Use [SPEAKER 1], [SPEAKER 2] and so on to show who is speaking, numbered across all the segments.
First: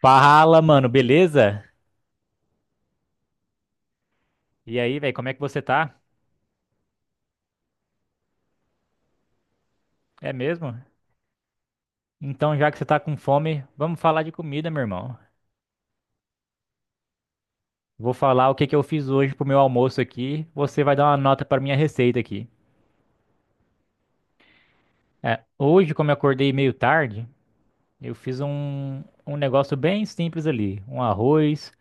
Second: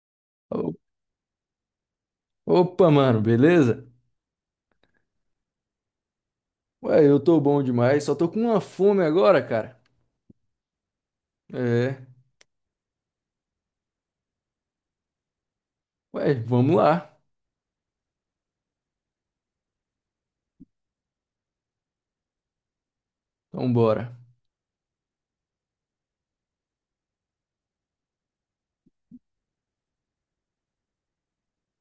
[SPEAKER 1] Fala,
[SPEAKER 2] O-
[SPEAKER 1] mano, beleza?
[SPEAKER 2] Opa, mano, beleza?
[SPEAKER 1] E aí, velho, como é que você tá?
[SPEAKER 2] Ué, eu tô bom demais, só tô com uma fome agora, cara.
[SPEAKER 1] É mesmo?
[SPEAKER 2] É.
[SPEAKER 1] Então, já que você tá com fome, vamos falar de comida, meu irmão.
[SPEAKER 2] Ué, vamos lá.
[SPEAKER 1] Vou falar o que que eu fiz hoje pro meu almoço aqui. Você vai dar uma nota pra minha receita aqui.
[SPEAKER 2] Então bora.
[SPEAKER 1] É, hoje, como eu acordei meio tarde, eu fiz um negócio bem simples ali. Um arroz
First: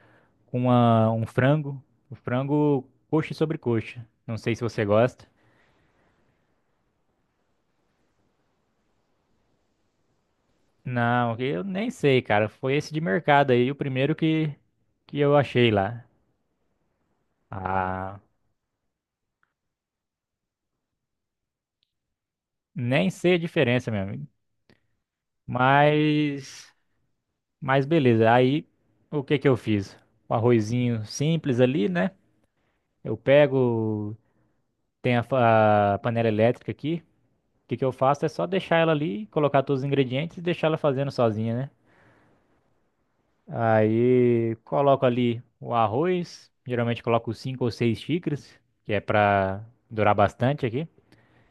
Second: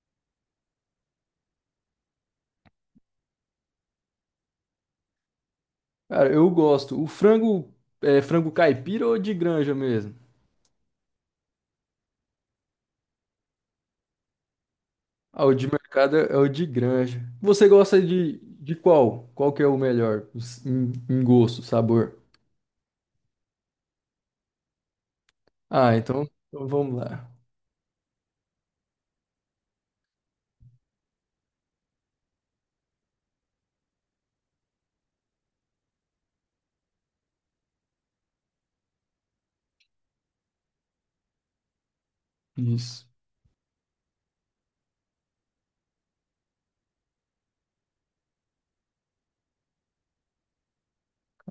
[SPEAKER 1] com um frango. O frango coxa sobre coxa. Não sei se você gosta.
[SPEAKER 2] Cara, eu gosto. O frango é frango caipira ou de granja mesmo?
[SPEAKER 1] Não, eu nem sei, cara. Foi esse de mercado aí, o primeiro que eu
[SPEAKER 2] Ah, o de
[SPEAKER 1] achei lá.
[SPEAKER 2] mercado é o de granja. Você gosta
[SPEAKER 1] Ah.
[SPEAKER 2] de qual? Qual que é o melhor em gosto, sabor?
[SPEAKER 1] Nem sei a diferença, meu amigo.
[SPEAKER 2] Ah, então
[SPEAKER 1] Mas,
[SPEAKER 2] vamos lá.
[SPEAKER 1] mas beleza. Aí, o que que eu fiz? Um arrozinho simples ali, né? Eu pego, tem a panela elétrica aqui. O que que eu faço é só deixar ela ali, colocar todos os ingredientes e deixar ela fazendo sozinha, né?
[SPEAKER 2] Isso.
[SPEAKER 1] Aí, coloco ali o arroz. Geralmente coloco 5 ou 6 xícaras, que é pra durar bastante aqui.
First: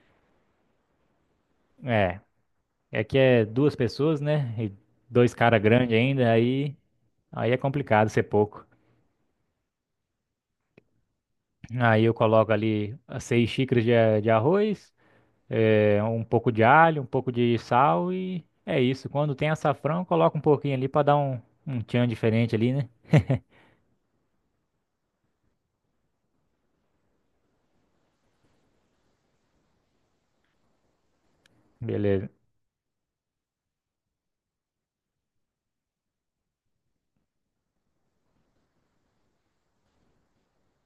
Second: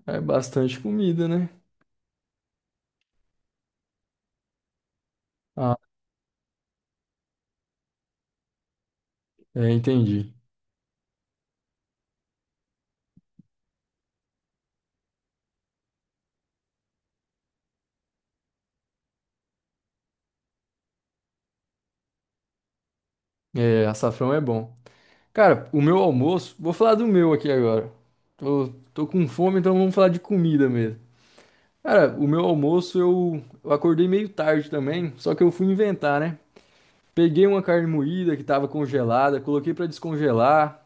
[SPEAKER 2] É bastante comida, né?
[SPEAKER 1] É. É que é duas pessoas, né? E dois caras
[SPEAKER 2] Ah,
[SPEAKER 1] grandes ainda, aí é complicado ser pouco.
[SPEAKER 2] é, entendi.
[SPEAKER 1] Aí eu coloco ali as 6 xícaras de arroz, é, um pouco de alho, um pouco de sal e é isso. Quando tem açafrão, coloca um pouquinho ali pra dar um, um tchan diferente ali, né?
[SPEAKER 2] É, açafrão é bom. Cara, o meu almoço, vou falar do meu aqui agora. Tô com fome, então vamos falar de comida mesmo. Cara, o
[SPEAKER 1] Beleza.
[SPEAKER 2] meu almoço eu acordei meio tarde também, só que eu fui inventar, né? Peguei uma carne moída que tava congelada, coloquei pra descongelar,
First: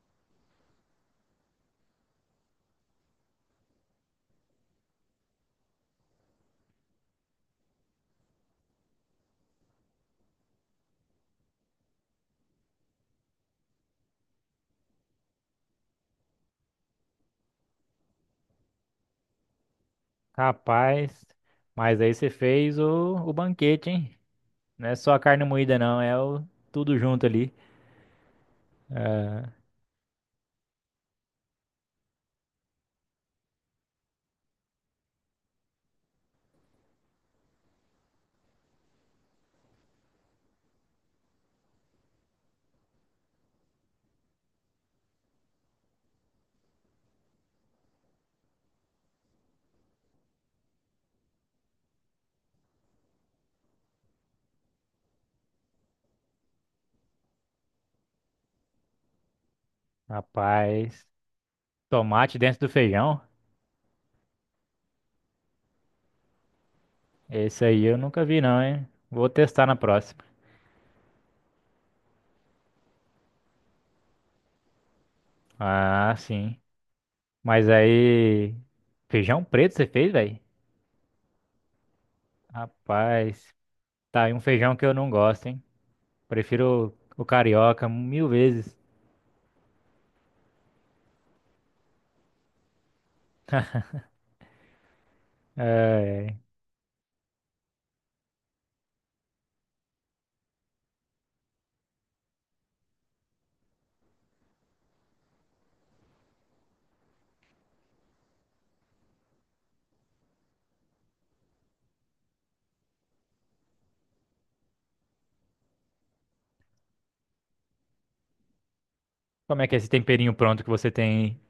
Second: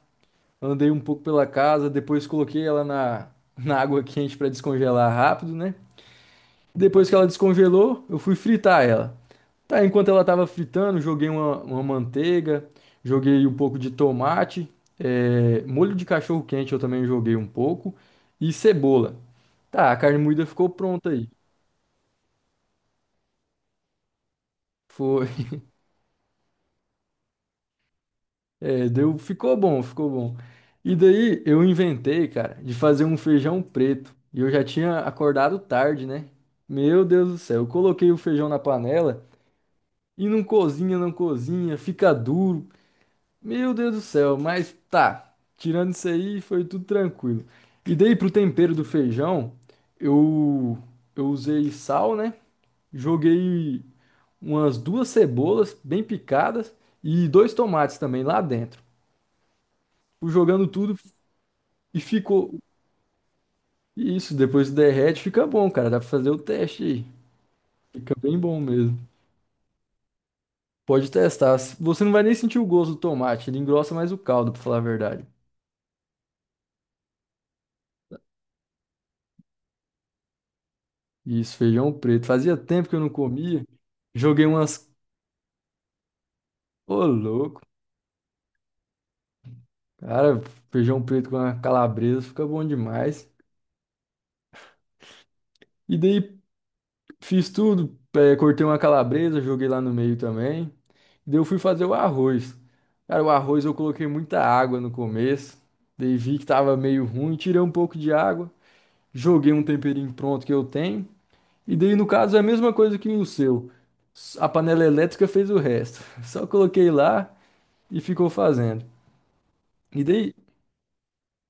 [SPEAKER 2] andei um pouco pela casa, depois coloquei ela na água quente pra descongelar rápido, né? Depois que ela descongelou, eu fui fritar ela. Tá, enquanto ela tava fritando, joguei uma manteiga, joguei um pouco de tomate, molho de cachorro quente eu também joguei um pouco e cebola. Tá, a carne moída ficou pronta
[SPEAKER 1] Rapaz,
[SPEAKER 2] aí.
[SPEAKER 1] mas aí você fez o banquete, hein? Não é só a
[SPEAKER 2] Foi,
[SPEAKER 1] carne moída, não, é o tudo junto ali.
[SPEAKER 2] é, deu, ficou bom, ficou bom. E daí eu inventei, cara, de fazer um feijão preto. E eu já tinha acordado tarde, né? Meu Deus do céu, eu coloquei o feijão na panela e não cozinha, não cozinha, fica duro. Meu Deus do céu, mas tá. Tirando isso aí, foi tudo tranquilo. E daí pro tempero do feijão, eu eu usei sal, né? Joguei umas duas cebolas bem picadas e dois tomates também lá dentro. Fui jogando tudo
[SPEAKER 1] Rapaz,
[SPEAKER 2] e
[SPEAKER 1] tomate
[SPEAKER 2] ficou
[SPEAKER 1] dentro do feijão.
[SPEAKER 2] isso, depois derrete, fica bom, cara. Dá pra fazer o teste aí.
[SPEAKER 1] Esse aí eu
[SPEAKER 2] Fica
[SPEAKER 1] nunca vi
[SPEAKER 2] bem bom
[SPEAKER 1] não, hein?
[SPEAKER 2] mesmo.
[SPEAKER 1] Vou testar na próxima.
[SPEAKER 2] Pode testar. Você não vai nem sentir o gosto do tomate, ele engrossa mais o caldo, pra falar a verdade.
[SPEAKER 1] Ah, sim. Mas aí, feijão preto você fez, velho?
[SPEAKER 2] Isso, feijão preto. Fazia tempo que eu não
[SPEAKER 1] Rapaz,
[SPEAKER 2] comia.
[SPEAKER 1] tá aí um
[SPEAKER 2] Joguei
[SPEAKER 1] feijão que
[SPEAKER 2] umas.
[SPEAKER 1] eu não gosto, hein? Prefiro
[SPEAKER 2] Ô,
[SPEAKER 1] o
[SPEAKER 2] louco.
[SPEAKER 1] carioca 1000 vezes.
[SPEAKER 2] Cara, feijão preto com a calabresa fica bom demais. E daí
[SPEAKER 1] É,
[SPEAKER 2] fiz tudo. Cortei uma calabresa, joguei lá no meio também. E daí eu fui fazer o arroz. Cara, o arroz eu coloquei muita água no começo. Daí vi que tava meio ruim, tirei um pouco de água. Joguei um temperinho pronto que eu tenho. E daí, no caso, é a mesma coisa que o seu. A panela elétrica fez o resto. Só coloquei lá e ficou fazendo.
[SPEAKER 1] como é que é esse
[SPEAKER 2] E
[SPEAKER 1] temperinho
[SPEAKER 2] daí,
[SPEAKER 1] pronto que você tem aí?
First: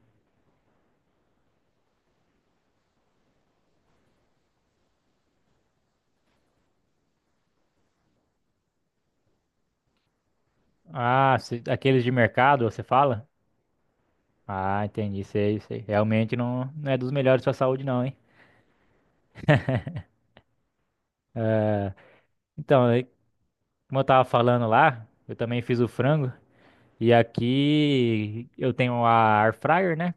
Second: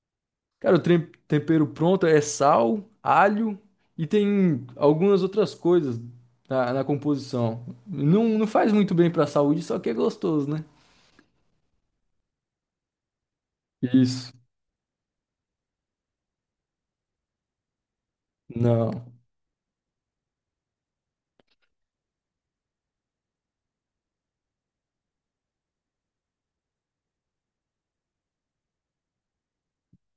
[SPEAKER 2] cara, o tempero pronto é sal, alho e tem algumas outras coisas na composição. Não faz muito bem pra saúde, só que é gostoso, né?
[SPEAKER 1] Ah, aqueles de mercado, você fala?
[SPEAKER 2] Isso.
[SPEAKER 1] Ah, entendi, sei, sei. Realmente não, não é dos melhores pra saúde não, hein?
[SPEAKER 2] Não.
[SPEAKER 1] Então, aí, como eu tava falando lá, eu também fiz o frango. E aqui eu tenho a air fryer, né?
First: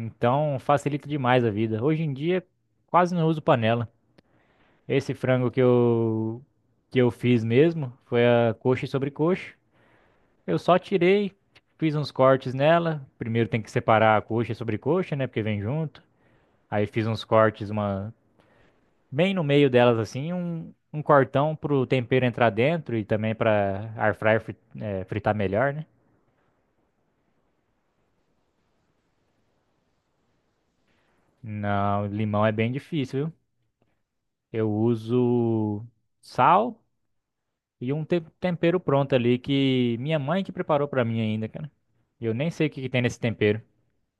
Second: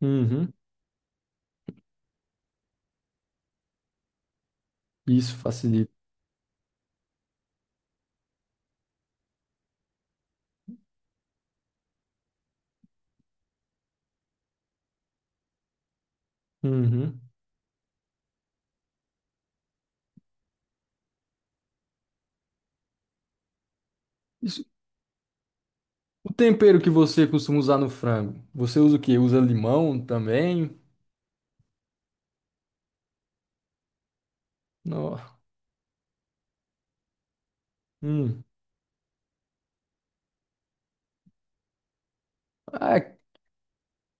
[SPEAKER 2] Uhum.
[SPEAKER 1] facilita demais a vida. Hoje em dia quase não uso panela. Esse
[SPEAKER 2] Isso
[SPEAKER 1] frango
[SPEAKER 2] facilita.
[SPEAKER 1] que eu fiz mesmo foi a coxa e sobrecoxa. Eu só tirei, fiz uns cortes nela. Primeiro tem que separar a coxa e sobrecoxa, né, porque vem junto. Aí fiz
[SPEAKER 2] Uhum.
[SPEAKER 1] uns cortes uma bem no meio delas assim, um cortão pro tempero entrar dentro e também para air fryer
[SPEAKER 2] Isso.
[SPEAKER 1] fritar melhor, né?
[SPEAKER 2] O tempero que você costuma usar no frango, você usa o quê? Usa limão também?
[SPEAKER 1] Não, limão é bem difícil, viu? Eu
[SPEAKER 2] Não.
[SPEAKER 1] uso sal e um
[SPEAKER 2] Hum.
[SPEAKER 1] tempero pronto ali que minha mãe que preparou pra mim ainda, cara. Eu nem sei o que que
[SPEAKER 2] Ah,
[SPEAKER 1] tem nesse tempero.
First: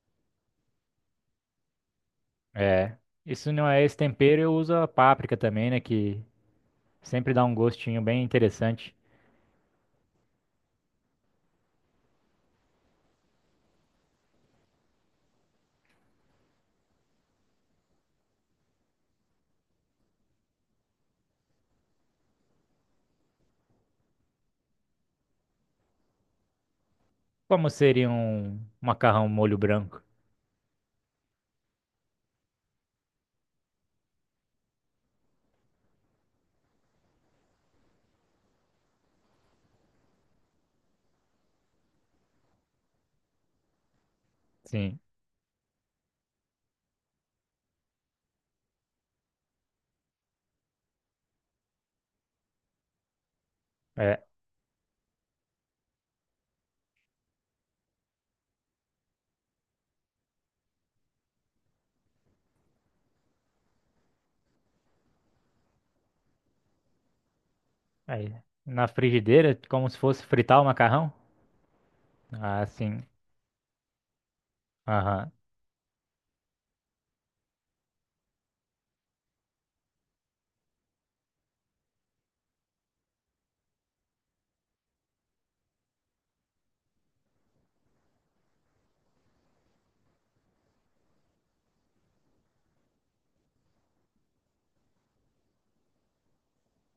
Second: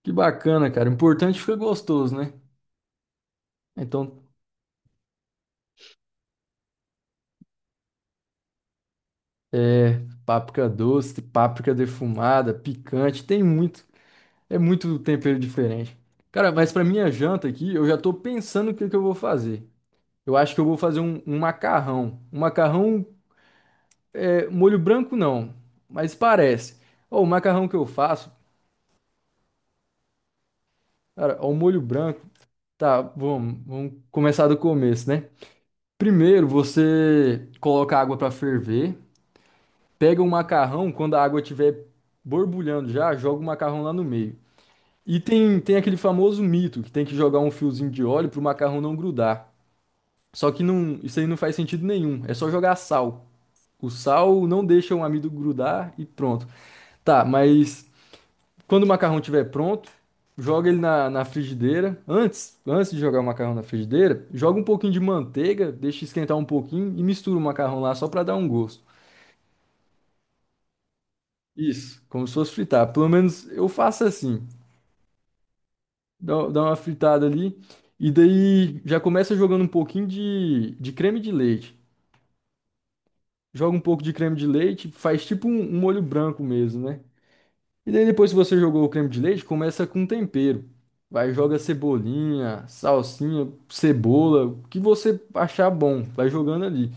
[SPEAKER 2] que bacana, cara. O importante fica gostoso, né?
[SPEAKER 1] É. Isso não é esse
[SPEAKER 2] Então,
[SPEAKER 1] tempero, eu uso a páprica também, né? Que sempre dá um gostinho bem interessante.
[SPEAKER 2] páprica doce, páprica defumada, picante, tem muito. É muito tempero diferente. Cara, mas pra minha janta aqui, eu já tô pensando o que que eu vou fazer. Eu acho que eu vou fazer um macarrão. Um macarrão é molho branco não, mas parece. Ó, o
[SPEAKER 1] Como
[SPEAKER 2] macarrão que eu
[SPEAKER 1] seria
[SPEAKER 2] faço,
[SPEAKER 1] um macarrão molho branco?
[SPEAKER 2] cara, ó, o molho branco. Tá, vamos começar do começo, né? Primeiro, você coloca a água pra ferver, pega o macarrão, quando a água estiver borbulhando já, joga o macarrão lá no meio.
[SPEAKER 1] Sim.
[SPEAKER 2] E tem aquele famoso mito que tem que jogar um fiozinho de óleo pro macarrão não grudar. Só que não, isso aí não faz sentido nenhum. É só jogar sal. O
[SPEAKER 1] É.
[SPEAKER 2] sal não deixa o amido grudar e pronto. Tá, mas quando o macarrão estiver pronto, joga ele na frigideira. Antes de jogar o macarrão na frigideira, joga um pouquinho de manteiga, deixa esquentar um pouquinho e mistura o macarrão lá só para
[SPEAKER 1] Aí,
[SPEAKER 2] dar um gosto.
[SPEAKER 1] na frigideira, como se fosse fritar o macarrão?
[SPEAKER 2] Isso, como se fosse
[SPEAKER 1] Ah,
[SPEAKER 2] fritar.
[SPEAKER 1] sim.
[SPEAKER 2] Pelo menos eu faço assim.
[SPEAKER 1] Aham.
[SPEAKER 2] Dá uma fritada ali. E daí já começa jogando um pouquinho de creme de leite. Joga um pouco de creme de leite, faz tipo um molho branco mesmo, né? E daí depois que você jogou o creme de leite, começa com tempero. Vai, joga cebolinha, salsinha, cebola, o que você achar bom, vai jogando ali.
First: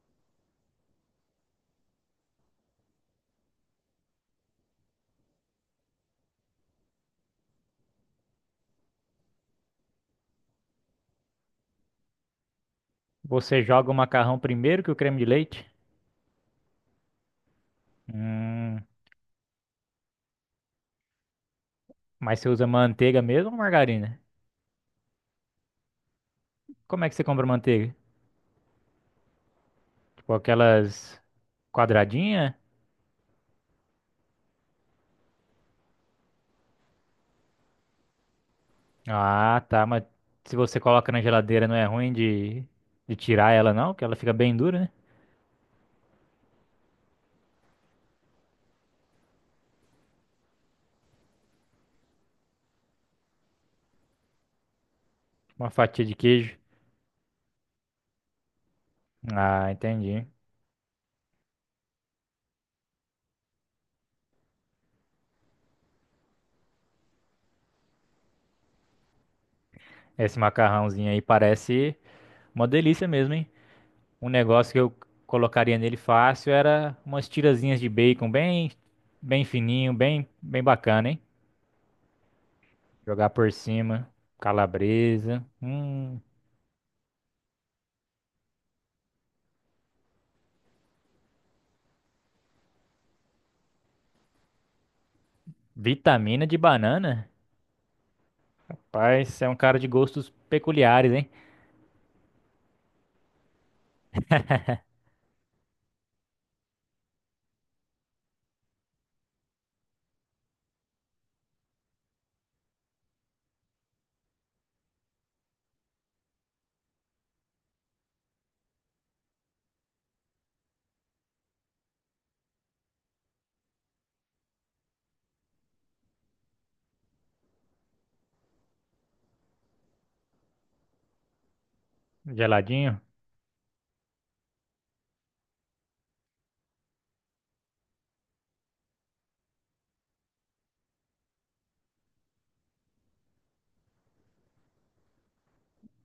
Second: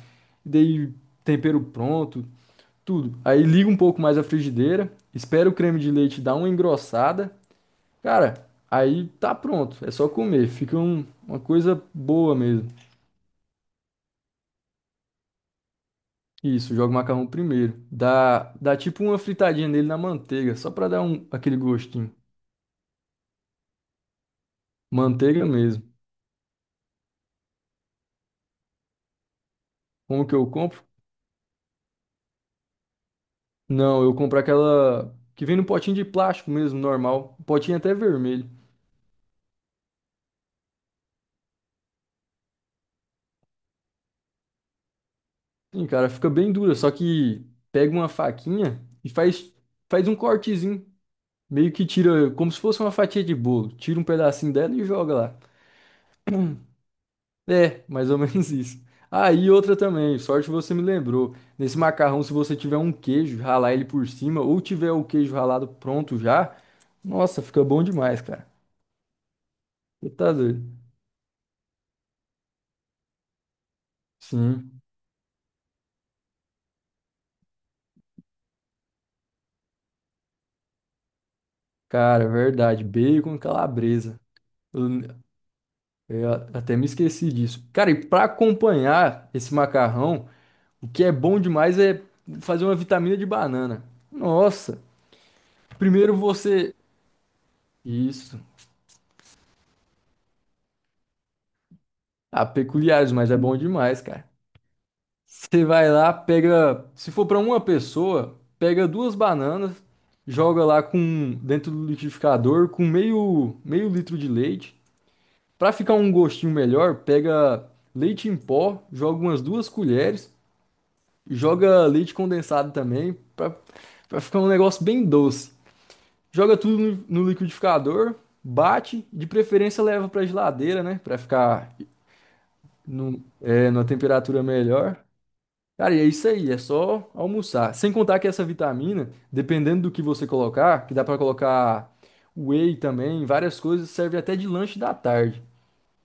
[SPEAKER 2] E daí tempero pronto, tudo. Aí liga um pouco mais a frigideira, espera o creme de leite dar uma engrossada. Cara, aí tá pronto, é só comer, fica uma coisa boa mesmo.
[SPEAKER 1] Você joga o macarrão primeiro que o creme de leite?
[SPEAKER 2] Isso, joga o macarrão primeiro. Dá
[SPEAKER 1] Hum.
[SPEAKER 2] tipo uma fritadinha nele na manteiga, só pra dar um, aquele gostinho.
[SPEAKER 1] Mas você usa manteiga mesmo ou margarina?
[SPEAKER 2] Manteiga mesmo.
[SPEAKER 1] Como é que você compra manteiga?
[SPEAKER 2] Como
[SPEAKER 1] Com
[SPEAKER 2] que eu compro?
[SPEAKER 1] aquelas quadradinha?
[SPEAKER 2] Não, eu compro aquela que vem no potinho de plástico mesmo, normal. O potinho é até vermelho.
[SPEAKER 1] Ah, tá, mas se você coloca na geladeira não é ruim de tirar ela não, que ela fica bem dura, né?
[SPEAKER 2] Sim, cara, fica bem dura, só que pega uma faquinha e faz um cortezinho. Meio que tira, como se fosse uma fatia de bolo. Tira um pedacinho dela e joga lá.
[SPEAKER 1] Uma fatia de queijo.
[SPEAKER 2] É, mais ou menos isso. Aí
[SPEAKER 1] Ah,
[SPEAKER 2] outra também,
[SPEAKER 1] entendi.
[SPEAKER 2] sorte você me lembrou. Nesse macarrão, se você tiver um queijo, ralar ele por cima, ou tiver o queijo ralado pronto já, nossa, fica bom demais, cara. Você tá
[SPEAKER 1] Esse
[SPEAKER 2] doido?
[SPEAKER 1] macarrãozinho aí parece uma delícia mesmo, hein? Um negócio que
[SPEAKER 2] Sim,
[SPEAKER 1] eu colocaria nele fácil era umas tirazinhas de bacon bem bem fininho, bem bem bacana, hein?
[SPEAKER 2] cara, verdade.
[SPEAKER 1] Jogar
[SPEAKER 2] Bacon e
[SPEAKER 1] por cima,
[SPEAKER 2] calabresa. Eu,
[SPEAKER 1] calabresa,
[SPEAKER 2] eu até me esqueci disso. Cara, e pra acompanhar esse macarrão, o que é bom demais é fazer uma vitamina de banana. Nossa, primeiro
[SPEAKER 1] vitamina de
[SPEAKER 2] você.
[SPEAKER 1] banana.
[SPEAKER 2] Isso.
[SPEAKER 1] Rapaz, você é um cara de gostos peculiares, hein?
[SPEAKER 2] Ah, peculiares, mas é bom demais, cara. Você vai lá, pega, se for para uma pessoa, pega duas bananas, joga lá com dentro do liquidificador com meio litro de leite. Para ficar um gostinho melhor, pega leite em pó, joga umas duas colheres, joga leite condensado também, para ficar um negócio bem doce. Joga tudo no liquidificador, bate, de preferência leva para geladeira, né, para ficar
[SPEAKER 1] Geladinho?
[SPEAKER 2] no, é, numa temperatura melhor. Cara, e é isso aí, é só almoçar. Sem contar que essa vitamina, dependendo do que você colocar, que dá pra colocar whey também, várias coisas, serve até de lanche da tarde,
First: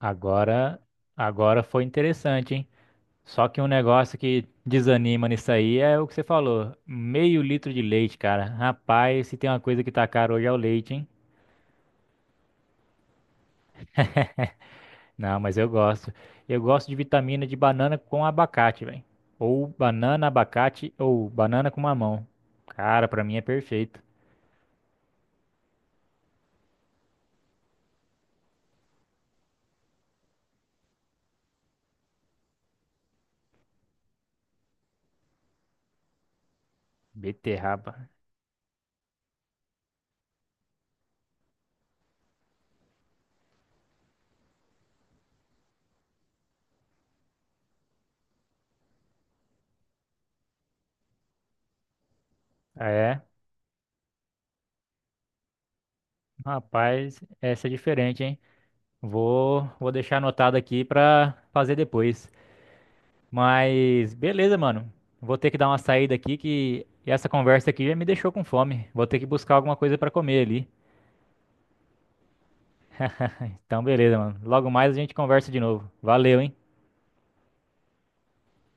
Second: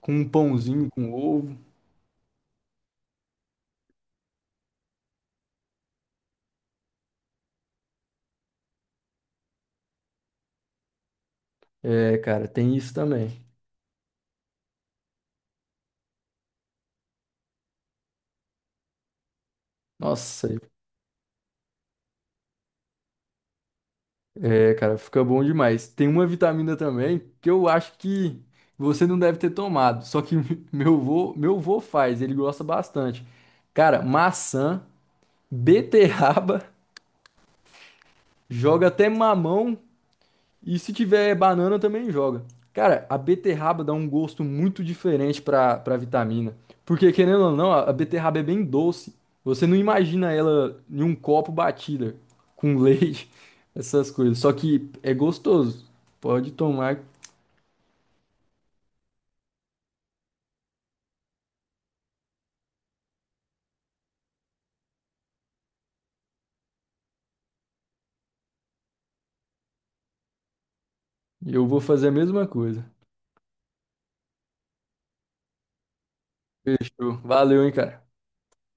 [SPEAKER 2] com um pãozinho com ovo.
[SPEAKER 1] agora foi interessante, hein? Só que um negócio que desanima nisso aí é o que você falou. Meio litro de leite, cara. Rapaz, se tem uma coisa que tá caro hoje é o leite, hein?
[SPEAKER 2] É, cara, tem isso também.
[SPEAKER 1] Não, mas eu gosto. Eu gosto de vitamina de banana com abacate, velho. Ou banana,
[SPEAKER 2] Nossa,
[SPEAKER 1] abacate, ou banana com mamão. Cara, pra mim é perfeito.
[SPEAKER 2] é, cara, fica bom demais. Tem uma vitamina também que eu acho que você não deve ter tomado, só que meu vô faz, ele gosta bastante. Cara, maçã, beterraba,
[SPEAKER 1] Beterraba.
[SPEAKER 2] joga até mamão e se tiver banana também joga. Cara, a beterraba dá um gosto muito diferente pra vitamina. Porque, querendo ou não, a beterraba é bem doce. Você não imagina ela em um copo batida, com
[SPEAKER 1] É,
[SPEAKER 2] leite, essas coisas. Só que é gostoso. Pode tomar.
[SPEAKER 1] rapaz, essa é diferente, hein? Vou deixar anotado aqui pra fazer depois. Mas beleza, mano. Vou ter que dar uma saída aqui que essa conversa aqui já me deixou com fome. Vou ter que buscar alguma coisa pra comer ali.
[SPEAKER 2] Eu vou fazer a mesma coisa.
[SPEAKER 1] Então, beleza, mano. Logo mais a gente conversa de novo. Valeu, hein?
[SPEAKER 2] Fechou. Valeu, hein, cara.